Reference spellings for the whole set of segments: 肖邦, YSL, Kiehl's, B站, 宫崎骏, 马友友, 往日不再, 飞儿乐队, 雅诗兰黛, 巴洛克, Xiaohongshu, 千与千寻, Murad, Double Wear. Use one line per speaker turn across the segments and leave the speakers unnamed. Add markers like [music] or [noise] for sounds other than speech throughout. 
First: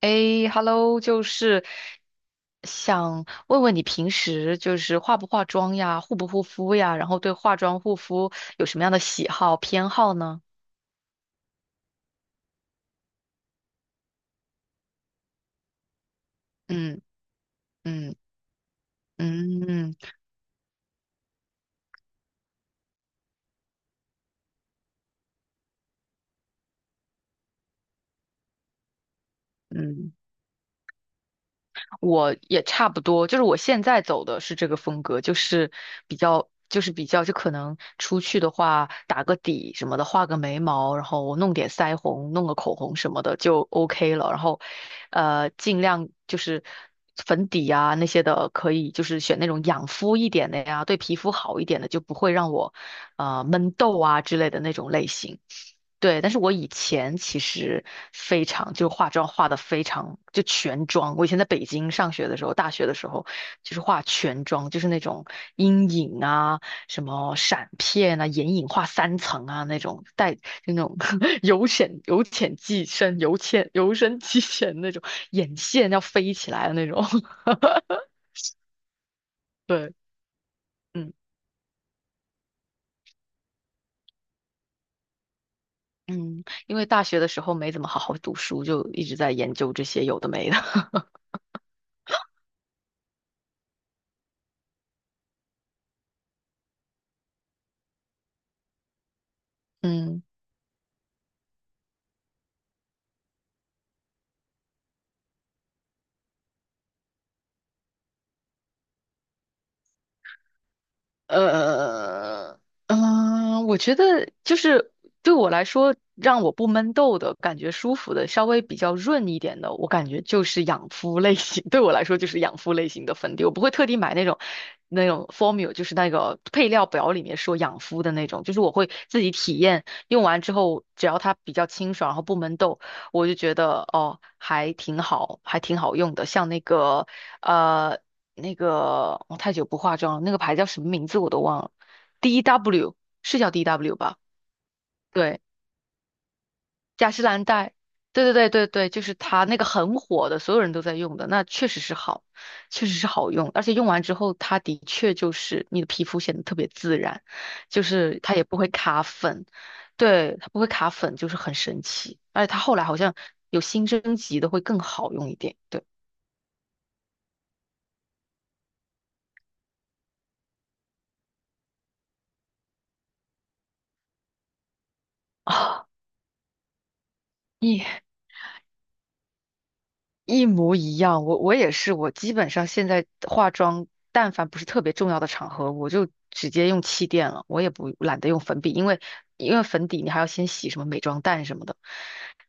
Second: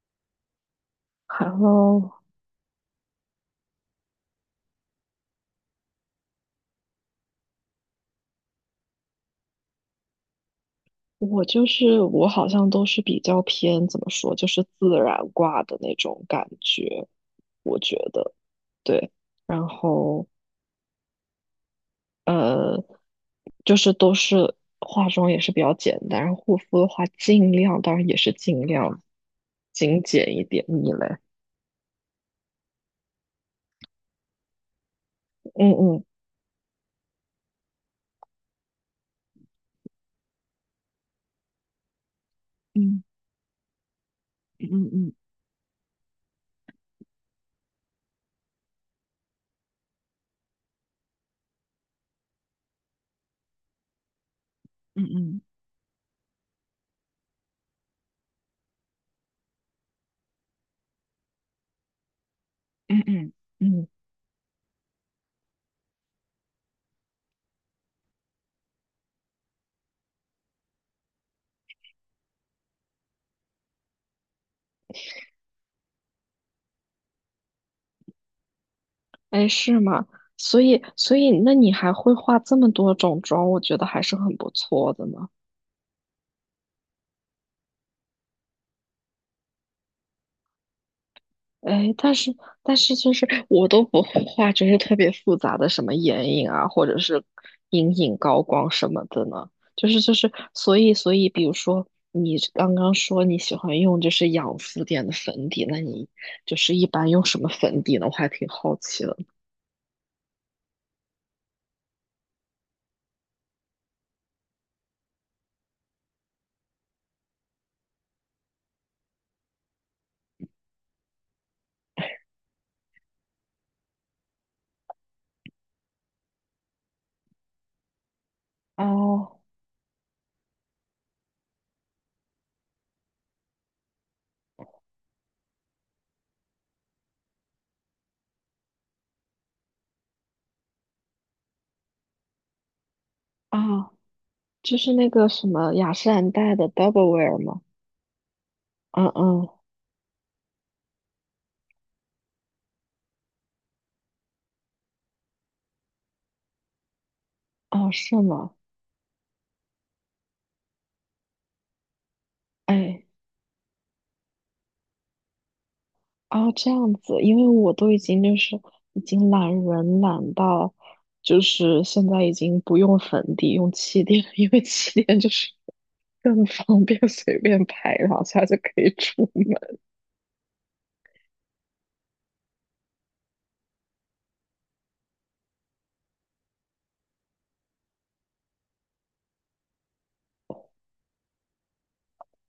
诶 h e l l o
然后
想问问你平时化不化妆呀，护不护肤呀，然后对化妆护肤有什么样的喜好偏好呢？
我就是我好像都是比较偏怎么说，就是自然挂的那种感
嗯
觉，我觉
嗯
得对。
嗯
然
嗯
后呃，就是都是化妆也是比较简单，然后护肤的话尽量，当然也是尽量精
嗯，
简一点。你嘞？
我也差不多，就是我现在走的是这个风格，就是
嗯嗯
比较，就是比较，就可能出去的话，打个底什么的，画个眉毛，然后我弄点腮红，弄个口红
嗯
什么的就 OK 了。然后，
嗯嗯
尽量就是粉底啊那些的，可以就是选那种养肤一点的呀，对皮肤好一点的，就不会让我闷痘啊之类的那种类型。
嗯
对，但是我以前其实非常，就化妆化的非常，就全妆。我以前在北京上学的时候，大学的
嗯
时候，
嗯
就是
嗯，
化全妆，就是那种阴影啊、什么闪片啊、眼影画三层啊那种，带就那种 [laughs] 由浅由深即浅那种，眼线要飞起来的那种。[laughs]
哎，是
对，
吗？所以
嗯
所以那你还会化这么多种妆，我觉得还是很不错的呢。
嗯，因为大学的时候没怎么好好读书，就一直在研究这些有的没的。[laughs]
哎，但是就是我都不会画，就是特别复杂的什么眼影啊，或者是阴影、高光什么的呢。就是就
嗯。
是，所以，比如说你刚刚说你喜欢用就是养肤点的粉底，那你就是一般用什么粉底呢？我还挺好奇的。
呃，我觉得就是对我来说，让我不闷痘的感觉舒服的，稍微比较润一点的，我感觉就是养肤类型。[laughs] 对我来说，就是养肤类型的粉底，我不会特地买那种formula，就是那个配料表里面说养肤的那种，就是我会自己
哦
体验，用完之后，只要它比较清爽，然后不闷痘，我就觉得哦，还挺好用的。像那个呃。那个我太久不化妆了，那个牌叫什么名字我都忘了，DW 是叫
啊，
DW 吧？
就是那个
对，
什么雅诗兰黛的 Double
雅诗
Wear
兰
吗？
黛，对，就
嗯
是它
嗯，
那个很火的，所有人都在用的，那确实是好，确实是好用，而且用完之后，它的确就是你的皮肤显得特别自然，就
哦，是
是它也
吗？
不会卡粉，对，它不会卡粉，就是很神奇，而且它后来好
哎。
像有新升级的会更好用一点，对
哦，这样子，因为我都已经就是已经懒人懒到，就是现在已经不用粉底，用气垫，[laughs] 因为气垫就是
啊，
更方便，随
[laughs]
便拍
耶
两下就可以出门。
一模一样，我也是，我基本上现在化妆，但凡不是特别重要的场合，我就直接用气垫了，我也不懒得用粉笔，因为粉底你还要先洗什么美妆蛋什么的，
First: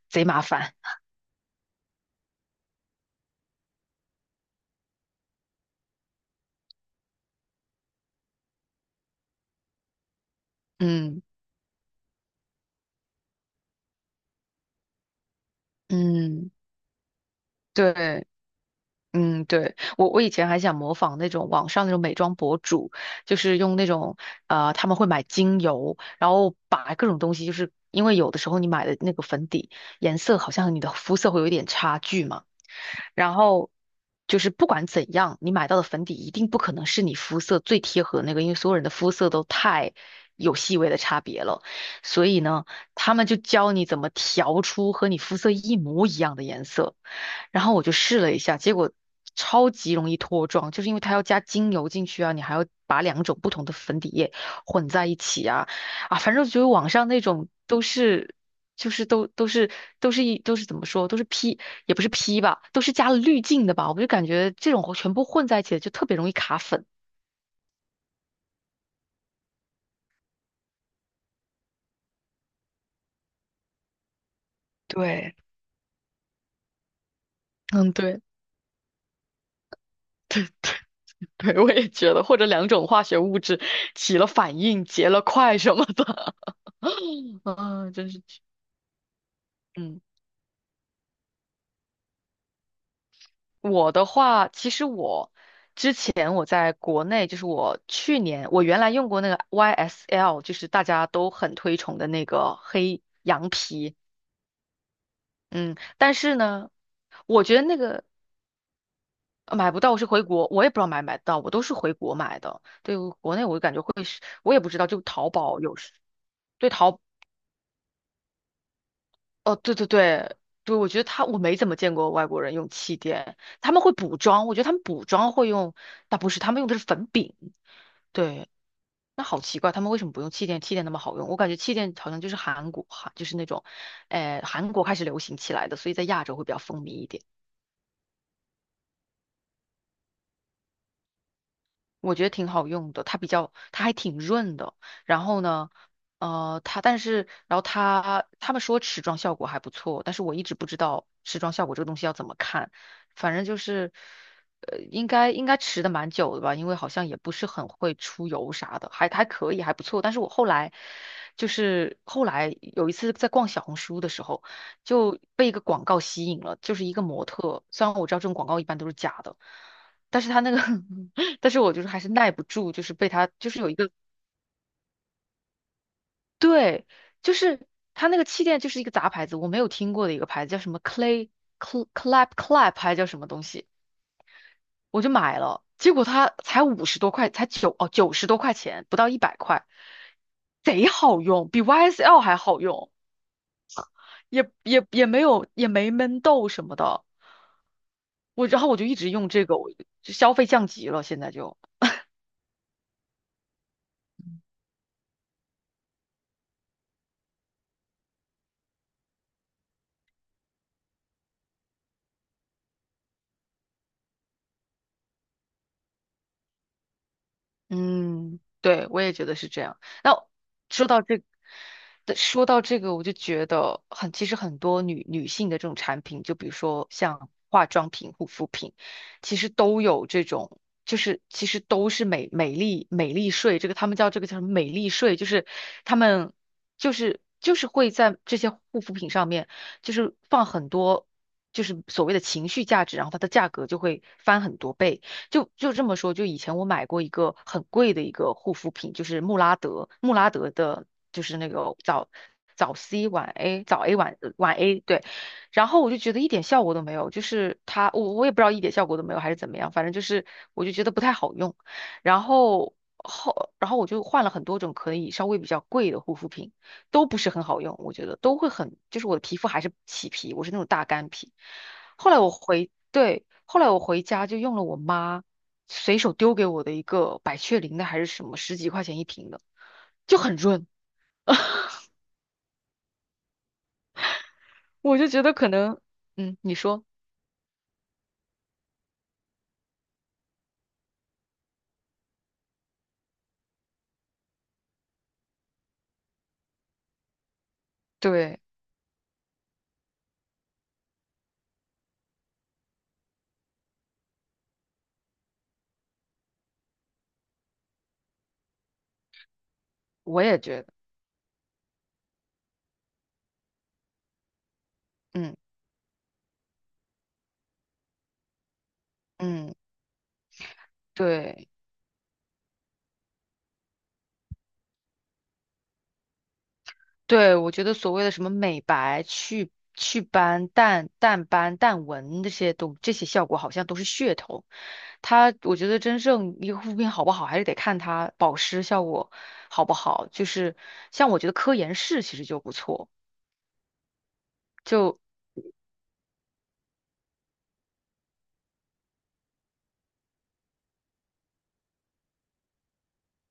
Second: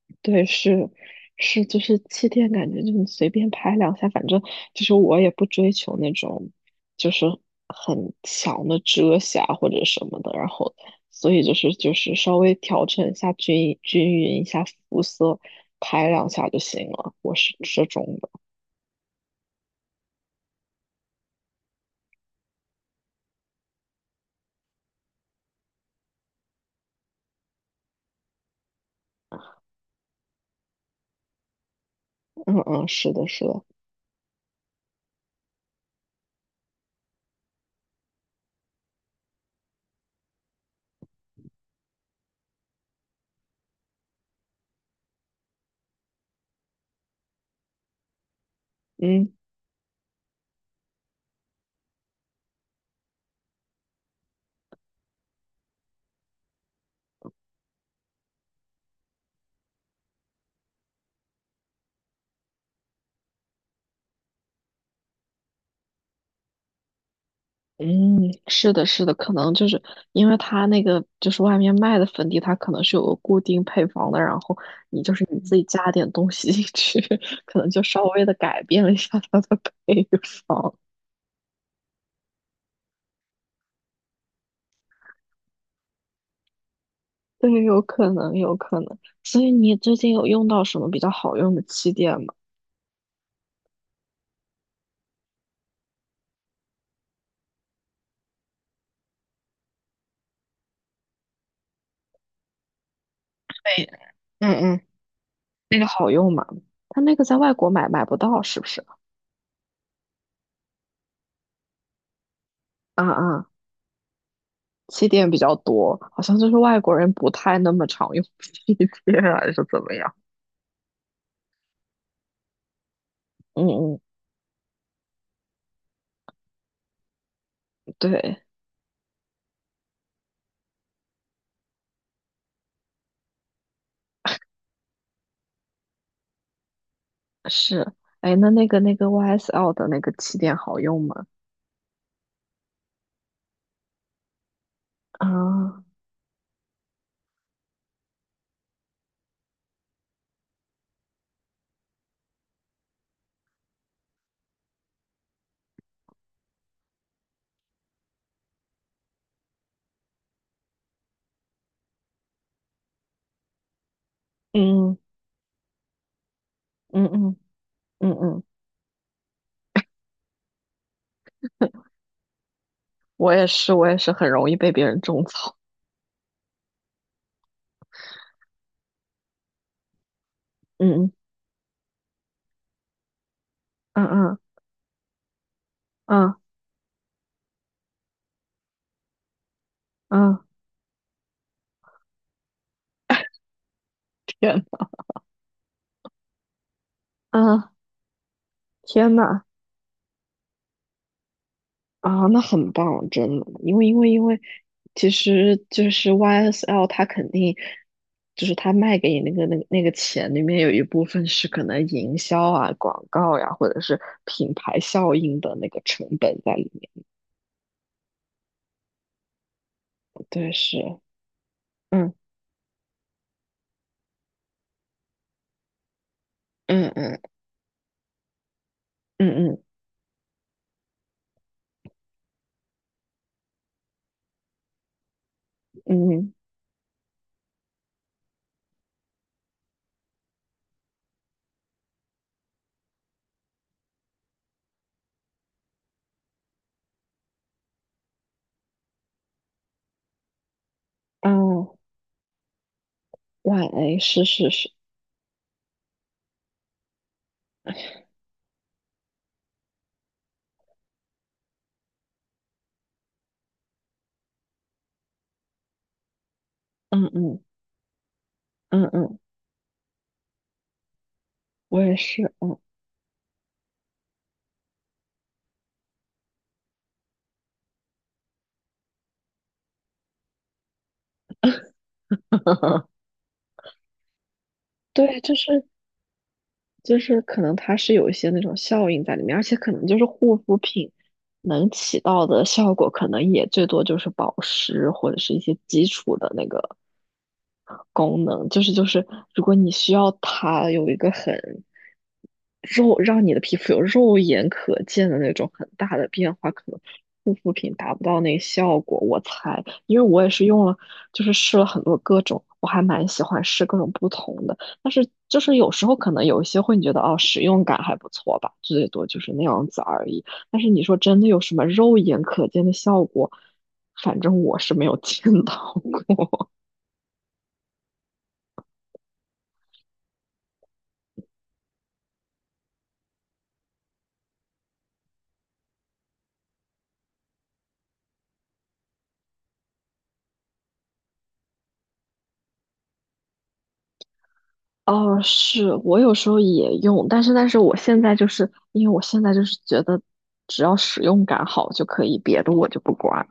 贼麻
对，
烦。
是是，就是气垫，感觉就你随便拍两下，反正就是我也不追求那种就是很强的遮瑕或者什么的，然后
嗯
所以就是稍微调整一下均匀一下肤色，拍两下
嗯，
就行了。我是这种
对，
的，
嗯对，我以前还想模仿那种网上那种美妆博主，就是用那种他们会买精油，然后把各种东西，就是因为有的时候你买的那个粉底颜色好像和你的肤色会有一点差距嘛。
嗯嗯，是的，
然
是的，
后就是不管怎样，你买到的粉底一定不可能是你肤色最贴合的那个，因为所有人的肤色都太有细微的差别了。所以呢，他们就教你怎么调出和你肤色一模一样的颜色。然后我就试了一下，结果
嗯。
超级容易脱妆，就是因为它要加精油进去啊，你还要把两种不同的粉底液混在一起啊，啊，反正就是网上那种都是。就是都都是怎么说，都是 P 也不是 P 吧，都是加了滤镜的吧，我就感觉这种全部混在一起的就特别容易卡粉。
嗯，是的，是的，可能就是因为它那个就是外面卖的粉底，它可能是有个固定配方的，然后你就是
对，
你自己加点东西进去，[laughs] 可能就
嗯，
稍
对。
微的改变了一下它的配方。
[laughs] 对，我也觉得，或者两种化学物质起了反应，结了块什么的。[laughs]
对，有
嗯，真
可
是，
能，有可能。所以你最
嗯，
近有用到什么比较好用的气垫吗？
我的话，其实我之前我在国内，就是我去年我原来用过那个 YSL，就是大家都很推崇的那个黑羊
对，
皮，
嗯嗯，
嗯，
那个好
但
用
是
吗？
呢，
它那个在
我
外
觉得
国
那
买
个
买不到，是不是？
买不到我是回国，我也不知道买不买得到，我都是回国买的。对，
啊
国内
啊，
我就感觉会是，我也不知道，就
气
淘
垫比较
宝有时
多，好像就是
对
外国
淘，
人不太那么常用 [laughs] 气垫啊，还是
哦，对
怎
对
么样？
对对，我觉得他我没怎么见过外国人用气垫，
嗯
他们会
嗯。
补妆，我觉得他们补妆会用，但不是，他们用的是粉饼。
对，
对，那好奇怪，他们为什么不用气垫？气垫那么好用，我感觉气垫好像就是韩国，韩就是那种，呃，韩国开始流行起来的，所以在亚洲会比较风靡一点。
是，哎，那个 YSL 的那个气垫好用吗？
我觉得挺好用的，它比较，它还挺润的。然
啊，
后呢，呃，它但是，然后它他们说持妆效果还不错，但是我一直不知道持妆效果这个东西要怎么看。反正就是，呃，应该持的蛮久的吧，因为好像也不是很会出油啥的，还可以，还不错。但是我后来后来有一次在逛小红书的时候，
嗯
就被一个广告吸引了，就是一个
嗯嗯
模
嗯
特，虽然我知
嗯，
道这种
嗯，
广告一般都是假的。但是他那个 [laughs] 但是我就是还是耐不住，就是被他
我也
就是有
是，
一
我
个
也是很容易被别人种草。
对，就是他那个气垫就是一个杂牌子，我没有听过的一个牌子叫什么
嗯
Clay Clap Clap 还叫什么东西，
嗯嗯
我就买了，结果它
嗯
才五十多块，才九十多块钱，不到一百块，
嗯嗯
贼好用，比 YSL 还好用，也
天，
也也没有没闷痘什么的，
啊
然后我就一直
天
用
呐，
这个，我就消费降级了，现在就。
啊，那很棒，真的，因为，其实就是 YSL 它肯定就是它卖给你那个钱里面有一部分是可能营销啊、广告呀、或者是品牌效应的那个成本在里面。
嗯，对，我也觉得是这样。那
对，
说
是，
到这，
嗯
对说到这个，我就觉得很，其实很多女性的这种产品，就比如说
嗯嗯
像化妆品、护肤品，其实
嗯
都有这种，就是其实都是美丽税，这个他们叫这个叫什么美丽税，就是他
嗯
们就是就是会在这些护肤品上面，就是放很多。就是所谓的情绪价值，然后它的价格就会翻很多倍。就就这么说，就以前我买过一个很贵的一个护肤品，就是穆拉德，穆拉德的，就
嗯，
是那个
哦，
早 C 晚 A，
晚
早 A
A 是是
晚
是，
A，对。然后我就觉得一点效果都没有，就是它，我也不知道一点效果都没有还是怎么样，反正就是我就觉得不太好用。然后后，然后我就换了很多种可以稍微比较贵的护肤品，
嗯
都不是
嗯
很好用，我觉得都会很，
嗯
就是我
嗯，
的皮肤还是起皮，我是那种大干皮。
我也
后来我
是，嗯，
回，对，后来我回家就用了我妈随手丢给我的一个百雀羚的还是什么，十几块钱一瓶的，就很润。[laughs]
[laughs]
我就
对，
觉得
就
可
是
能，嗯，你说，
就是可能它是有一些那种效应在里面，而且可能就是护肤品能起到的效果，可能也最多就是保湿或者是一些基础的那个。功
对，
能，就是，如果你需要它有一个很肉，让你的皮肤有肉眼可见的那种很大的变化，可能护肤品达不到那个效果。我猜，因为
我
我也
也
是
觉
用
得，
了，就是试了很多各种，我还蛮喜欢试各种不同的。但是
嗯
就是有时候可能有一些会你觉得哦，使用感还不错吧，最多就是那
嗯，
样子而已。但是你说真的有
对。
什么肉眼可见的效果，反正我是没有 [laughs] 见到过。
对，我觉得所谓的什么美白、祛斑、淡斑、淡纹这些效果，好像都是噱头。它，我觉得真正一个护肤品好不好，还是得看它保湿效果好不好。就是像我觉得科颜氏其实就不错，就
哦，是我有时候也用，但是我现在就是因为我现在就是觉得只要使用感好就可以，别的我就不管。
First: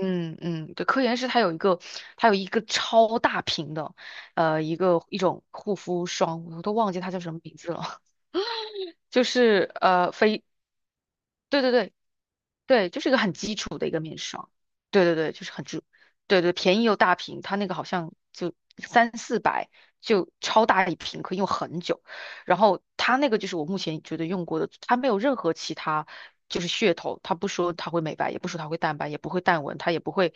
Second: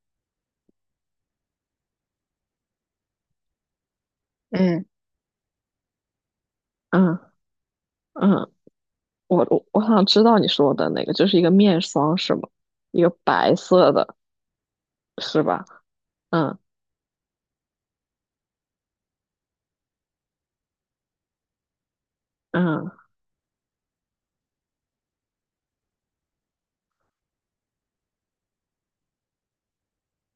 嗯嗯，对，科颜氏它有一个超大瓶的，呃，
嗯，
一种护肤霜，我都忘记它
嗯
叫什么名字了，
嗯，
[laughs] 就
我我
是
我想
呃
知道
非。
你说的那个，就是一个
对对
面
对，
霜是吗？
对，就
一
是
个
一个很基
白
础的一
色
个
的
面霜。对对对，
是
就是很
吧？
基，对对，
嗯
便宜又大瓶，它那个好像就三四百，就超大一瓶，可以用很久。然后
嗯
它那个就是我目前觉得用过的，它没有任何其他就是噱头，它不说它会美白，也不说它会淡斑，也不会淡纹，它也不会，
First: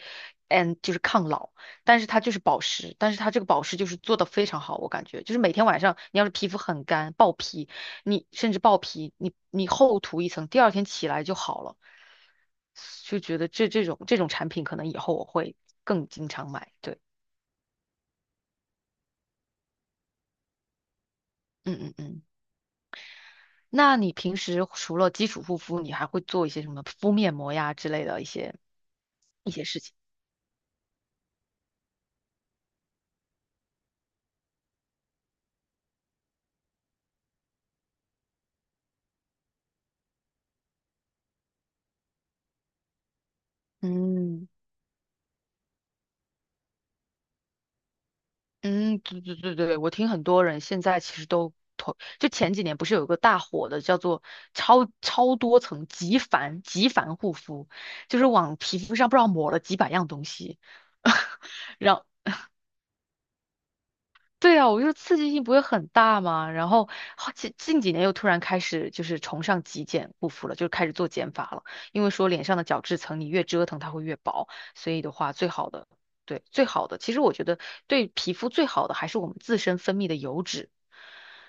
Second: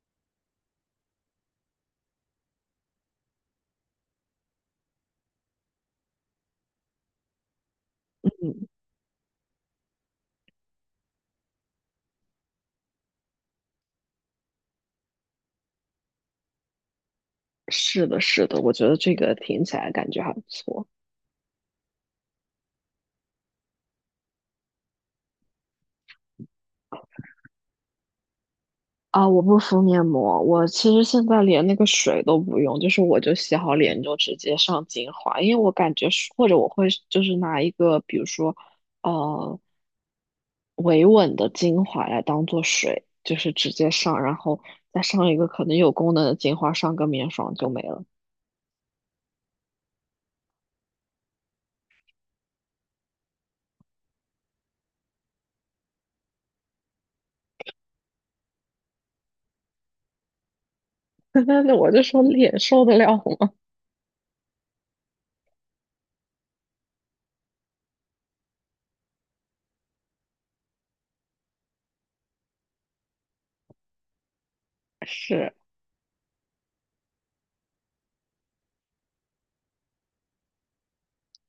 嗯，就是抗老，但是它就是保湿，但是它这个保湿就是做的非常好，我感觉就是每天晚上你要是皮肤很干爆皮，你甚至
嗯，
爆皮，你厚涂一层，第二天起来就好了。就觉得这种产品可能以后我会更经常买。对，
是的，是的，我觉得这个听起来感觉还不错。
嗯嗯嗯。那你平时除了基础护肤，你还会做一些什么敷面膜呀之类的
啊，我
一
不
些事
敷
情？
面膜，我其实现在连那个水都不用，就是我就洗好脸就直接上精华，因为我感觉是或者我会就是拿一个比如说呃维稳的精华来当做水，就是直接上，然
嗯。
后再上一个可能有功能的精华，上个面霜就没了。
嗯，对，我听很多人现在其实都投，就前几年不是有个大火的叫做超多层极繁护肤，就是往皮肤上不知道抹了几百样东西，
[laughs] 但是
[laughs]
我就
让。
说脸受得了吗？
对啊，我就说刺激性不会很大嘛。然后好近几年又突然开始就是崇尚极简护肤了，就开始做减法了。因为说脸上的角质层你越折腾它会越薄，所以
[laughs]
的话最
是，
好的，对，最好的，其实我觉得对皮肤最好的还是我们自身分泌的油脂。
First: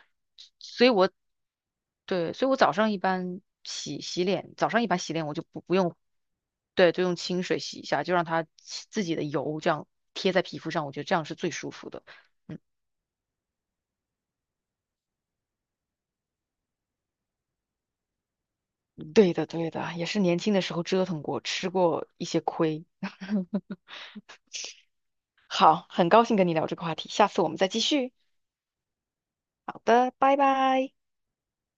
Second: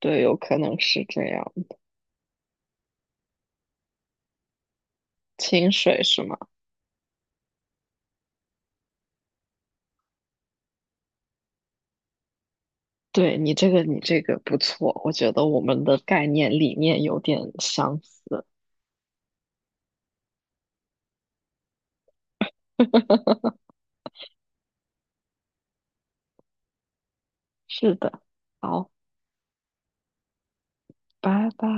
对，有可能
所以
是
我
这样，
对，所以我早上一般洗脸，早上一般洗脸我就
清
不用，
水是吗？
对，就用清水洗一下，就让它自己的油这样贴在皮肤上，我觉得这样是最舒服的。嗯。
对你这个，你这个不错，我觉得我们的概念理念有点相似。
对的，对的，也是年轻的时候折腾过，吃过一些亏。
[laughs]
好，很高兴跟你聊这个话题，下次我们再继
是
续。
的，好，
好的，拜拜。
拜拜。